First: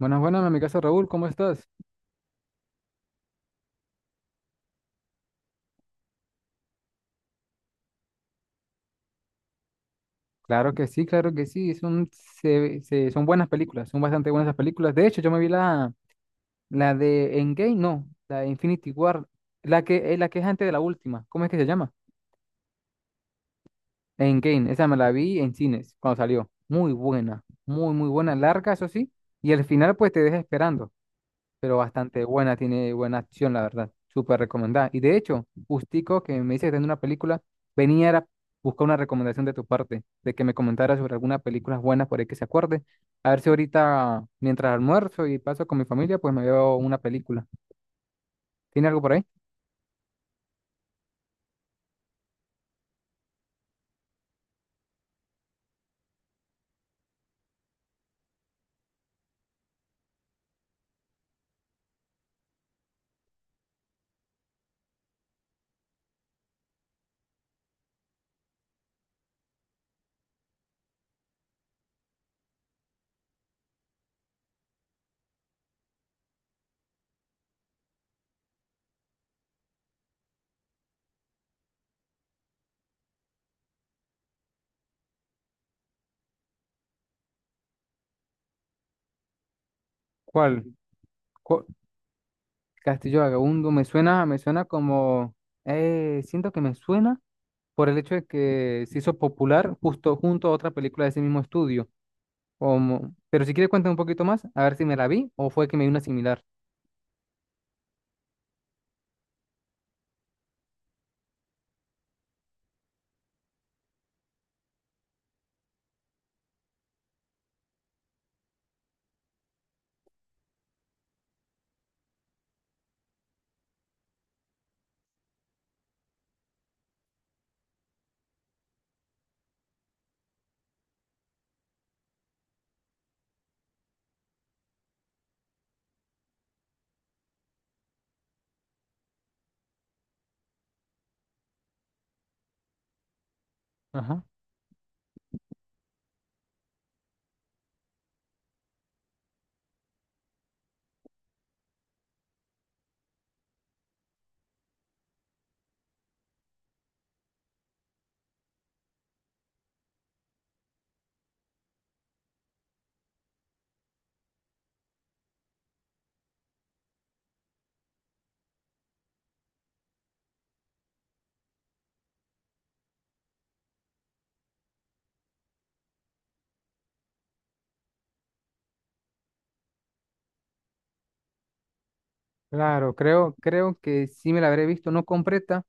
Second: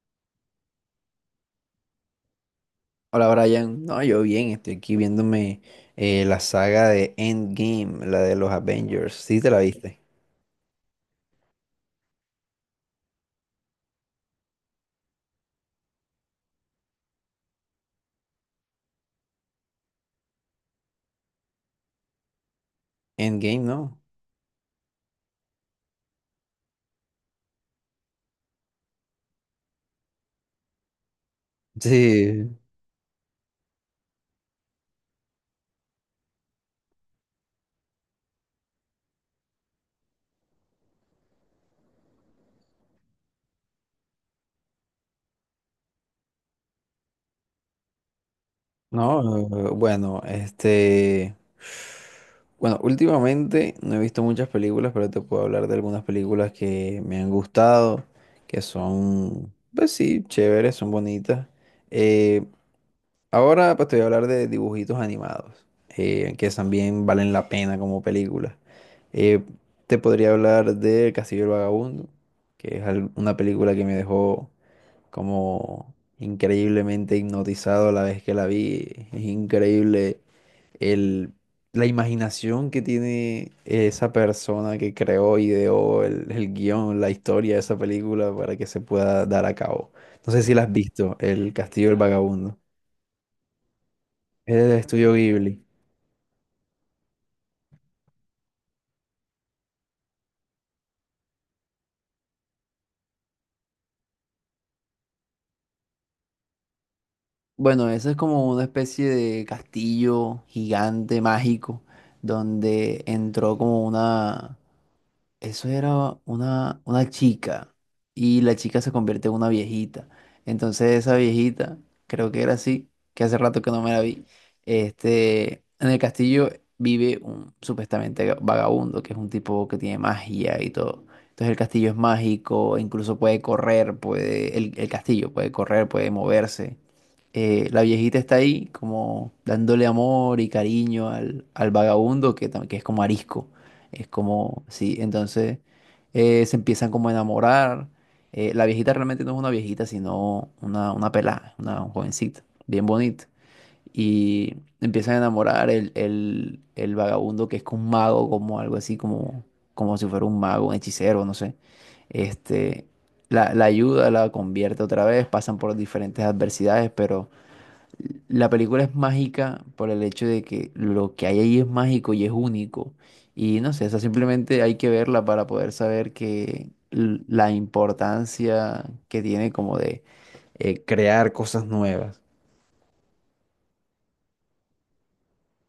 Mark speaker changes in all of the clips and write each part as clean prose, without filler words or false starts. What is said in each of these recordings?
Speaker 1: Buenas, buenas, en mi casa Raúl, ¿cómo estás?
Speaker 2: Hola Brian, no, yo bien, estoy aquí viéndome la saga de Endgame, la de los Avengers, ¿sí te la viste?
Speaker 1: Claro que sí, son buenas películas, son bastante buenas esas películas. De hecho, yo me vi la de Endgame, no, la de Infinity War, la que es antes de la última, ¿cómo es que se llama?
Speaker 2: Endgame, ¿no?
Speaker 1: Endgame, esa me la vi en cines cuando salió. Muy buena, muy, muy buena, larga, eso sí, y al final pues te deja esperando, pero bastante
Speaker 2: Sí,
Speaker 1: buena, tiene buena acción, la verdad. Súper recomendada. Y de hecho, justico que me dice que está en una película, venía a buscar una recomendación de tu parte, de que me comentara sobre alguna película buena por ahí que se acuerde. A ver si ahorita, mientras almuerzo y paso con mi familia, pues me veo una película. ¿Tiene algo por ahí?
Speaker 2: no, bueno, este, bueno, últimamente no he visto muchas películas, pero te puedo hablar de algunas películas que me han gustado, que son, pues sí, chéveres, son bonitas. Eh, Ahora pues te voy a hablar de dibujitos animados, que también valen la pena como películas. Eh, Te podría hablar de Castillo el Vagabundo, que es una película que me dejó como increíblemente hipnotizado la vez que la vi. Es increíble el, la imaginación que tiene esa persona que creó, ideó el guión, la historia de esa película para que se pueda dar a cabo. No sé si la
Speaker 1: ¿Cuál?
Speaker 2: has visto, El
Speaker 1: ¿Cu-
Speaker 2: Castillo del Vagabundo.
Speaker 1: Castillo Vagabundo, me
Speaker 2: Es
Speaker 1: suena
Speaker 2: del estudio
Speaker 1: como,
Speaker 2: Ghibli.
Speaker 1: siento que me suena por el hecho de que se hizo popular justo junto a otra película de ese mismo estudio. Como... Pero si quieres cuéntame un poquito más, a ver si me la vi o fue que me vi una similar.
Speaker 2: Bueno, eso es como una especie de castillo gigante mágico donde entró como una. Eso era una chica y la chica se convierte en una viejita. Entonces esa viejita, creo que era así, que hace rato que no me la vi. Este, en el castillo vive un supuestamente vagabundo, que es un tipo que tiene magia y todo. Entonces el castillo es mágico, incluso puede correr, puede, el castillo puede correr, puede moverse. La viejita está ahí como dándole amor y cariño al vagabundo que, que es como arisco. Es
Speaker 1: Ajá.
Speaker 2: como, sí, entonces se empiezan como a enamorar. La viejita realmente no es una viejita, sino una pelada, una jovencita, bien bonita. Y empiezan a enamorar el vagabundo que es un mago, como algo así, como, como si fuera un mago, un hechicero, no sé. Este, la ayuda, la convierte otra vez, pasan por diferentes adversidades, pero la película es mágica por el hecho de que lo que hay ahí es mágico y es único. Y no sé, o sea, simplemente hay que verla para poder saber que la importancia que tiene como de crear cosas nuevas.
Speaker 1: Claro, creo, creo que sí me la habré visto, no completa,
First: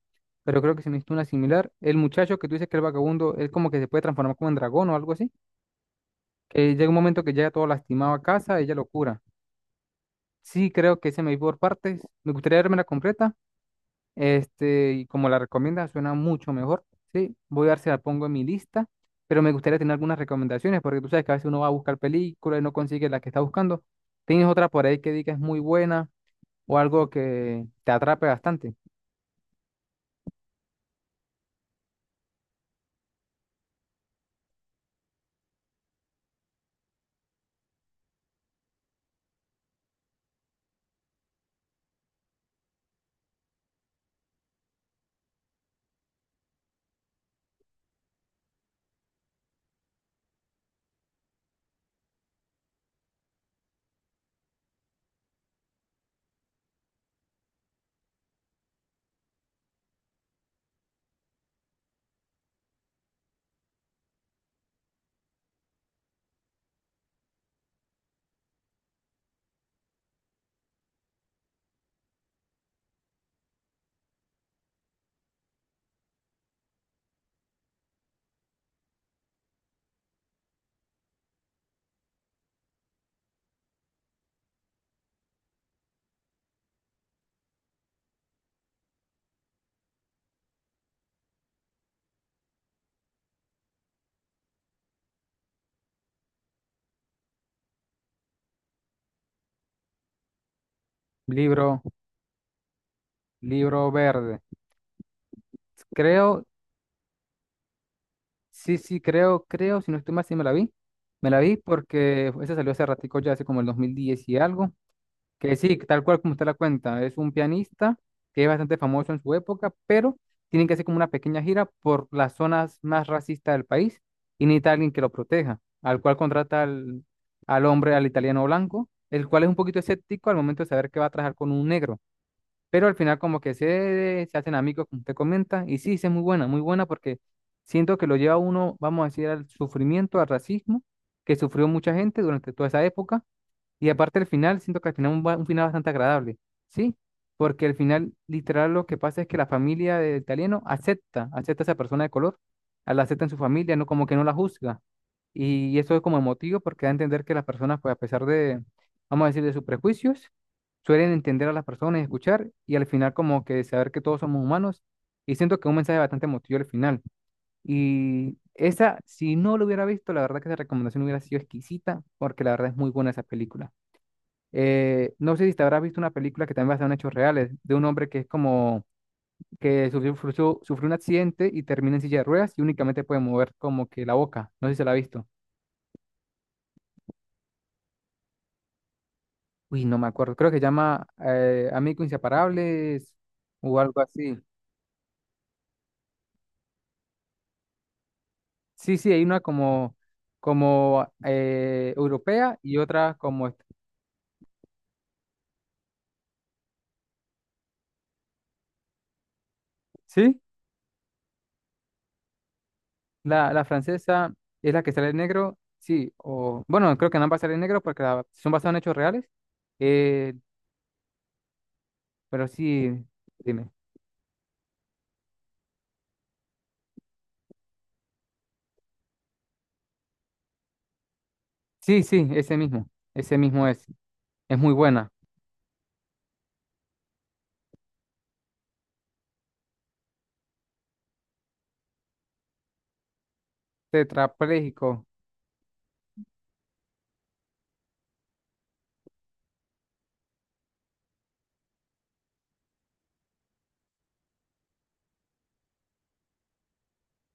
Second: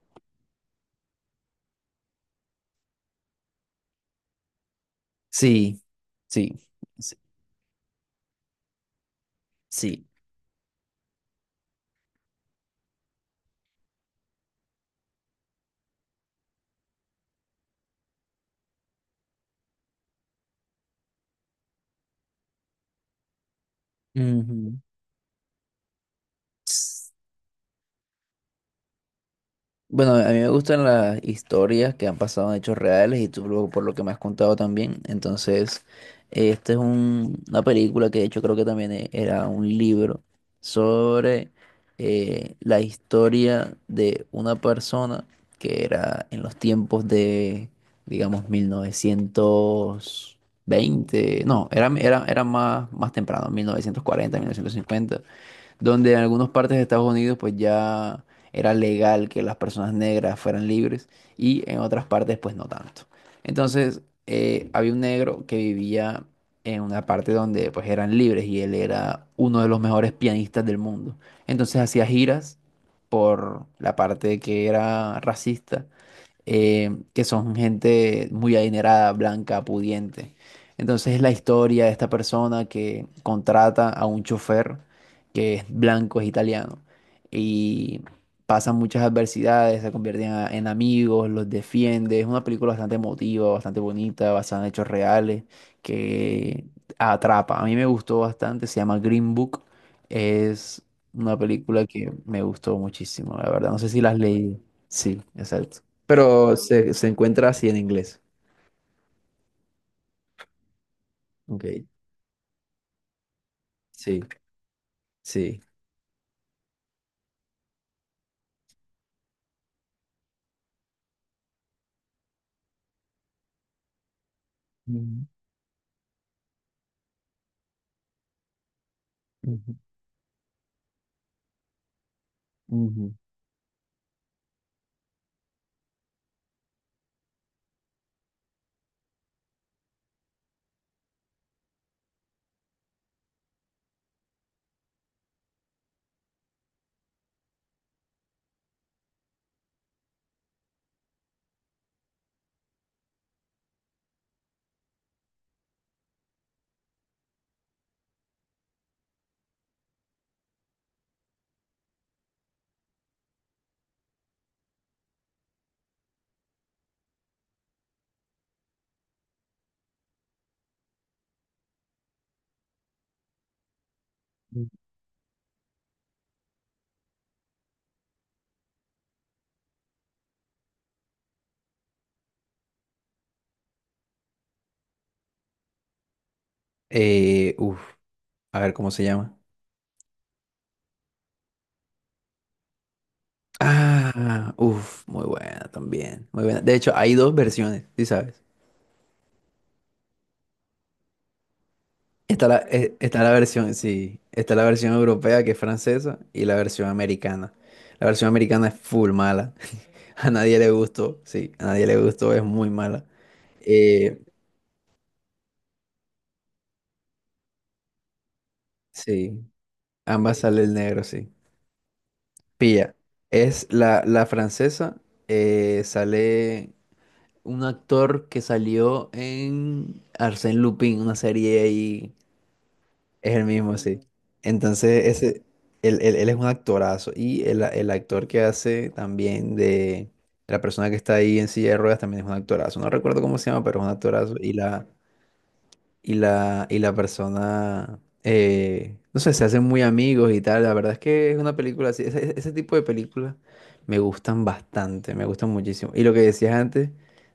Speaker 1: pero creo que se me hizo una similar. El muchacho que tú dices que el vagabundo, él como que se puede transformar como en dragón o algo así,
Speaker 2: Sí, sí,
Speaker 1: que llega un
Speaker 2: sí.
Speaker 1: momento que llega todo lastimado a casa, ella lo cura.
Speaker 2: Sí.
Speaker 1: Sí, creo que se me vi por partes. Me gustaría verme la completa. Este, y como la recomienda, suena mucho mejor. Sí, voy a ver si la pongo en mi lista, pero me gustaría tener algunas recomendaciones, porque tú sabes que a veces uno va a buscar películas y no consigue la que está buscando. ¿Tienes otra
Speaker 2: Ujú.
Speaker 1: por ahí que digas muy buena o algo que te atrape bastante?
Speaker 2: Bueno, a mí me gustan las historias que han pasado en hechos reales y tú luego por lo que me has contado también. Entonces, esta es una película que de hecho creo que también era un libro sobre la historia de una persona que era en los tiempos de, digamos, 1920. No, era más, más temprano, 1940, 1950, donde en algunas partes de Estados Unidos pues ya era legal que las personas negras fueran libres y en otras partes pues no tanto. Entonces había un negro que vivía en una parte donde pues eran libres y él era uno de los mejores pianistas del mundo. Entonces hacía giras por la parte que era racista, que son gente muy adinerada, blanca, pudiente. Entonces es la historia de esta persona que contrata a un chofer que es blanco, es italiano, y pasan muchas adversidades, se convierten en amigos, los defiende. Es una película bastante emotiva, bastante bonita, basada en hechos reales, que atrapa. A mí me gustó bastante, se llama Green Book. Es una
Speaker 1: Libro,
Speaker 2: película que me gustó muchísimo, la verdad. No sé
Speaker 1: libro
Speaker 2: si las
Speaker 1: verde.
Speaker 2: leí. Sí, exacto.
Speaker 1: Creo,
Speaker 2: Pero se encuentra así en inglés.
Speaker 1: sí, sí, creo, creo, si no estoy mal, sí me la vi. Me la vi
Speaker 2: Ok,
Speaker 1: porque esa salió hace ratico, ya hace como el
Speaker 2: sí,
Speaker 1: 2010 y algo. Que
Speaker 2: sí.
Speaker 1: sí, tal cual como usted la cuenta, es un pianista que es bastante famoso en su época, pero tienen que hacer como una pequeña gira por las zonas más racistas del país y necesita alguien que lo
Speaker 2: Ujú,
Speaker 1: proteja, al cual contrata al hombre, al italiano blanco, el cual es un
Speaker 2: ujú,
Speaker 1: poquito escéptico al momento de saber que va a trabajar con un negro, pero al
Speaker 2: ujú,
Speaker 1: final como que se hacen amigos, como usted comenta, y sí, sí es muy buena porque siento que lo lleva a uno, vamos a decir, al sufrimiento, al racismo que sufrió mucha gente durante toda esa época. Y aparte el final, siento que al final un final bastante agradable, ¿sí? Porque al final, literal, lo que pasa es que la familia del italiano acepta, acepta a esa persona de color, a la acepta en su familia, no como que no la juzga. Y eso es como emotivo porque da a entender que las personas, pues a pesar de, vamos a decir, de sus prejuicios, suelen entender a las personas y escuchar y al final como que saber que todos somos humanos. Y siento que es un mensaje bastante emotivo al final. Y esa, si no lo hubiera visto, la verdad que esa recomendación hubiera sido exquisita porque la verdad es muy buena esa película.
Speaker 2: ujú.
Speaker 1: No sé si te habrás visto una película que también basa en hechos reales, de un hombre que es como que sufrió, sufrió un accidente y termina en silla de ruedas y únicamente puede mover como que la boca. No sé si se la ha visto.
Speaker 2: Uf, a ver cómo se llama.
Speaker 1: Uy, no me acuerdo. Creo que se llama Amigos Inseparables o algo así.
Speaker 2: Ah, uf, muy buena también, muy buena. De hecho, hay dos versiones, ¿sí sabes?
Speaker 1: Sí, sí, hay una como, como
Speaker 2: Está
Speaker 1: europea y otra
Speaker 2: está
Speaker 1: como...
Speaker 2: está la versión europea que es francesa y la versión americana. La versión americana es full mala. A
Speaker 1: ¿Sí?
Speaker 2: nadie le gustó, sí, a nadie le gustó, es muy mala.
Speaker 1: La
Speaker 2: Eh,
Speaker 1: francesa es la que sale en negro. Sí, o bueno, creo que en ambas sale en negro porque son basadas en hechos reales.
Speaker 2: sí,
Speaker 1: Eh,
Speaker 2: ambas sale el negro, sí.
Speaker 1: Pero
Speaker 2: Pilla,
Speaker 1: sí,
Speaker 2: es
Speaker 1: dime.
Speaker 2: la francesa, sale un actor que salió en Arsène Lupin, una serie
Speaker 1: Sí,
Speaker 2: ahí,
Speaker 1: sí, ese mismo.
Speaker 2: es
Speaker 1: Ese
Speaker 2: el
Speaker 1: mismo
Speaker 2: mismo,
Speaker 1: es.
Speaker 2: sí. Mm.
Speaker 1: Es muy
Speaker 2: Entonces,
Speaker 1: buena.
Speaker 2: ese, él es un actorazo y el actor que hace también de la persona que está ahí en silla de ruedas también es un actorazo. No recuerdo cómo se llama, pero es un actorazo y
Speaker 1: Tetrapléjico.
Speaker 2: y la persona, no sé, se hacen muy amigos y tal. La verdad es que es una película así, ese tipo de películas me gustan bastante, me gustan muchísimo. Y lo que decías antes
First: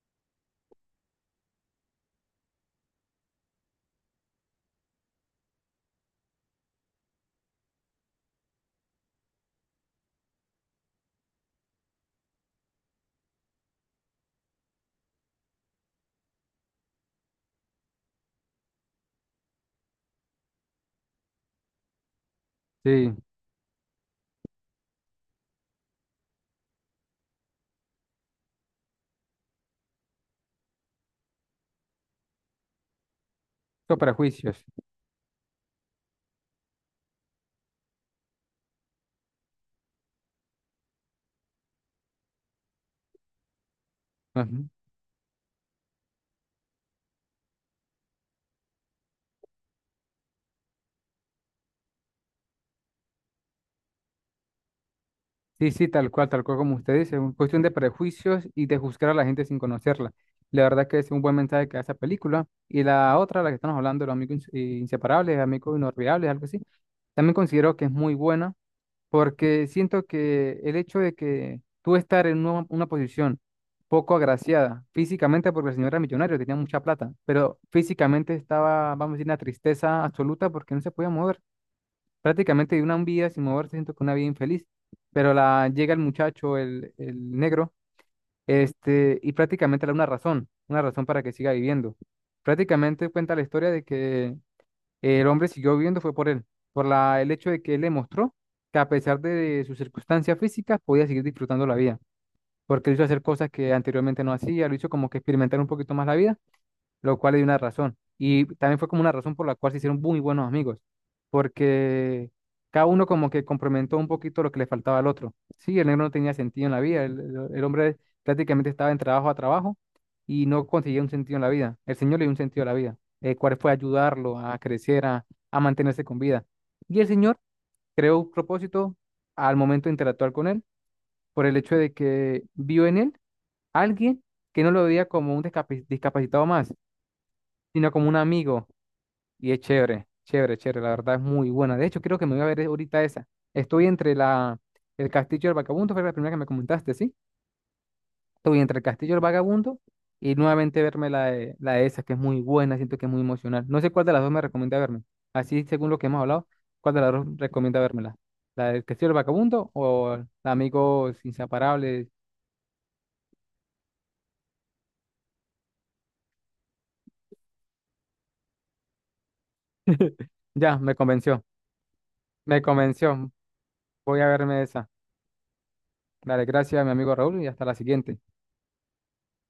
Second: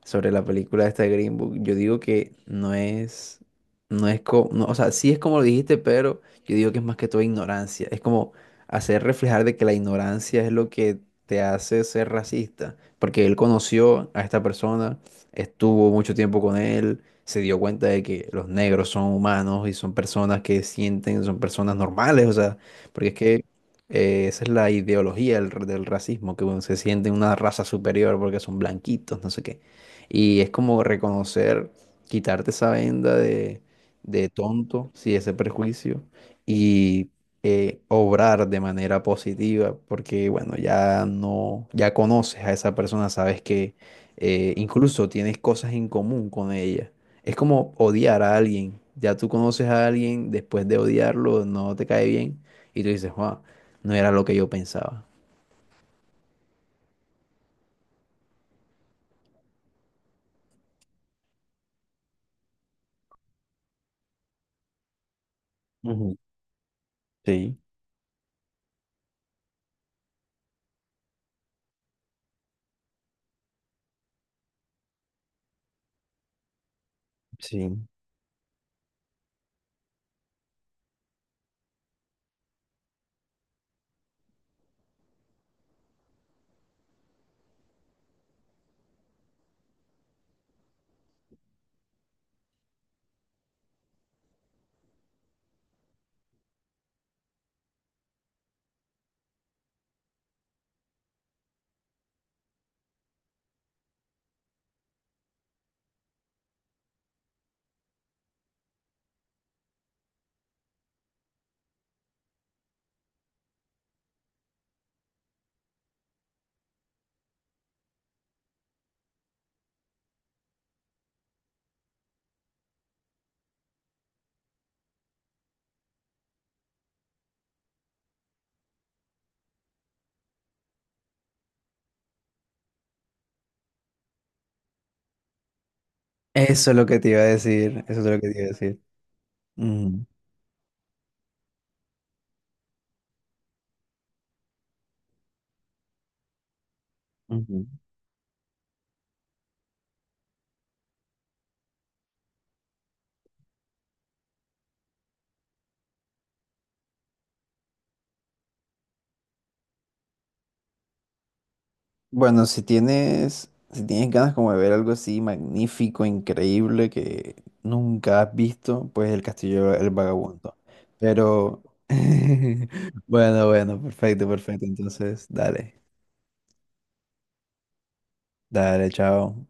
Speaker 2: sobre la película esta de Green Book, yo digo que no es, no es como, o sea, sí es como lo dijiste, pero yo digo que es más que todo ignorancia. Es como hacer reflejar de que la ignorancia es lo que te hace ser racista, porque él conoció a esta persona, estuvo mucho tiempo con él, se dio cuenta de que los negros son humanos y son personas que sienten, son personas normales, o sea, porque es
Speaker 1: Sí,
Speaker 2: que esa es la ideología del racismo, que bueno, se sienten una raza superior porque son blanquitos, no sé qué. Y es como reconocer, quitarte esa venda
Speaker 1: son
Speaker 2: de
Speaker 1: prejuicios.
Speaker 2: tonto, sí, ese prejuicio, y obrar de manera positiva, porque bueno, ya no, ya conoces a esa persona, sabes que
Speaker 1: Ujú.
Speaker 2: incluso tienes cosas en común con ella. Es como odiar a alguien. Ya tú conoces a alguien, después de odiarlo, no te cae bien. Y tú dices, wow, no era lo que yo pensaba.
Speaker 1: Sí, sí, tal cual como usted dice. Es cuestión de prejuicios y de juzgar a la gente sin conocerla. La verdad que es un buen mensaje que da esa película. Y la otra, la que estamos hablando, los inseparables, amigos
Speaker 2: Ujú.
Speaker 1: inolvidables, algo así. También
Speaker 2: Sí,
Speaker 1: considero que es muy buena porque siento que el hecho de que tú estar en una posición poco agraciada físicamente, porque el señor era millonario, tenía mucha plata, pero
Speaker 2: sí.
Speaker 1: físicamente estaba, vamos a decir, una tristeza absoluta porque no se podía mover. Prácticamente de una vida sin moverse, siento que una vida infeliz. Pero llega el muchacho, el negro, este, y prácticamente le da una razón para que siga viviendo. Prácticamente cuenta la historia de que el hombre siguió viviendo fue por él, por el hecho de que él le mostró que a pesar de sus circunstancias físicas podía seguir disfrutando la vida, porque él hizo hacer cosas que anteriormente no hacía, lo hizo como que experimentar un poquito más la vida, lo cual le dio una razón. Y también fue como una razón por la cual se hicieron muy buenos amigos, porque cada uno como que complementó un poquito lo que le faltaba al otro. Sí, el negro no tenía sentido en la vida, el hombre prácticamente estaba en trabajo a trabajo y no conseguía un sentido en la vida. El Señor le dio un sentido a la vida, el cual fue ayudarlo a crecer, a mantenerse con vida. Y el Señor creó un propósito al momento de interactuar con él, por el hecho de que vio en él alguien que no lo veía como un discapacitado
Speaker 2: Eso
Speaker 1: más,
Speaker 2: es lo que te iba a decir.
Speaker 1: sino
Speaker 2: Eso es
Speaker 1: como un
Speaker 2: lo que te iba a
Speaker 1: amigo.
Speaker 2: decir.
Speaker 1: Y es
Speaker 2: Ujú.
Speaker 1: chévere, chévere, chévere. La verdad es muy buena. De hecho, creo que me voy a ver ahorita esa. Estoy entre el Castillo del Vagabundo, fue la primera que me comentaste, ¿sí?
Speaker 2: Ujú.
Speaker 1: Estoy entre el Castillo del Vagabundo y nuevamente verme la de esa, que es muy buena, siento que es muy emocional. No sé cuál de las dos me recomienda verme. Así, según lo que hemos hablado, ¿cuál de las dos recomienda vérmela? ¿La del Castillo del Vagabundo o la Amigos Inseparables?
Speaker 2: Bueno, si tienes, si tienes ganas como de ver algo así magnífico, increíble, que nunca has visto, pues El Castillo del Vagabundo.
Speaker 1: Ya, me convenció,
Speaker 2: Pero,
Speaker 1: me convenció.
Speaker 2: bueno, bueno,
Speaker 1: Voy
Speaker 2: perfecto,
Speaker 1: a verme
Speaker 2: perfecto.
Speaker 1: esa.
Speaker 2: Entonces, dale,
Speaker 1: Dale, gracias, mi amigo Raúl, y hasta la siguiente.
Speaker 2: dale, chao.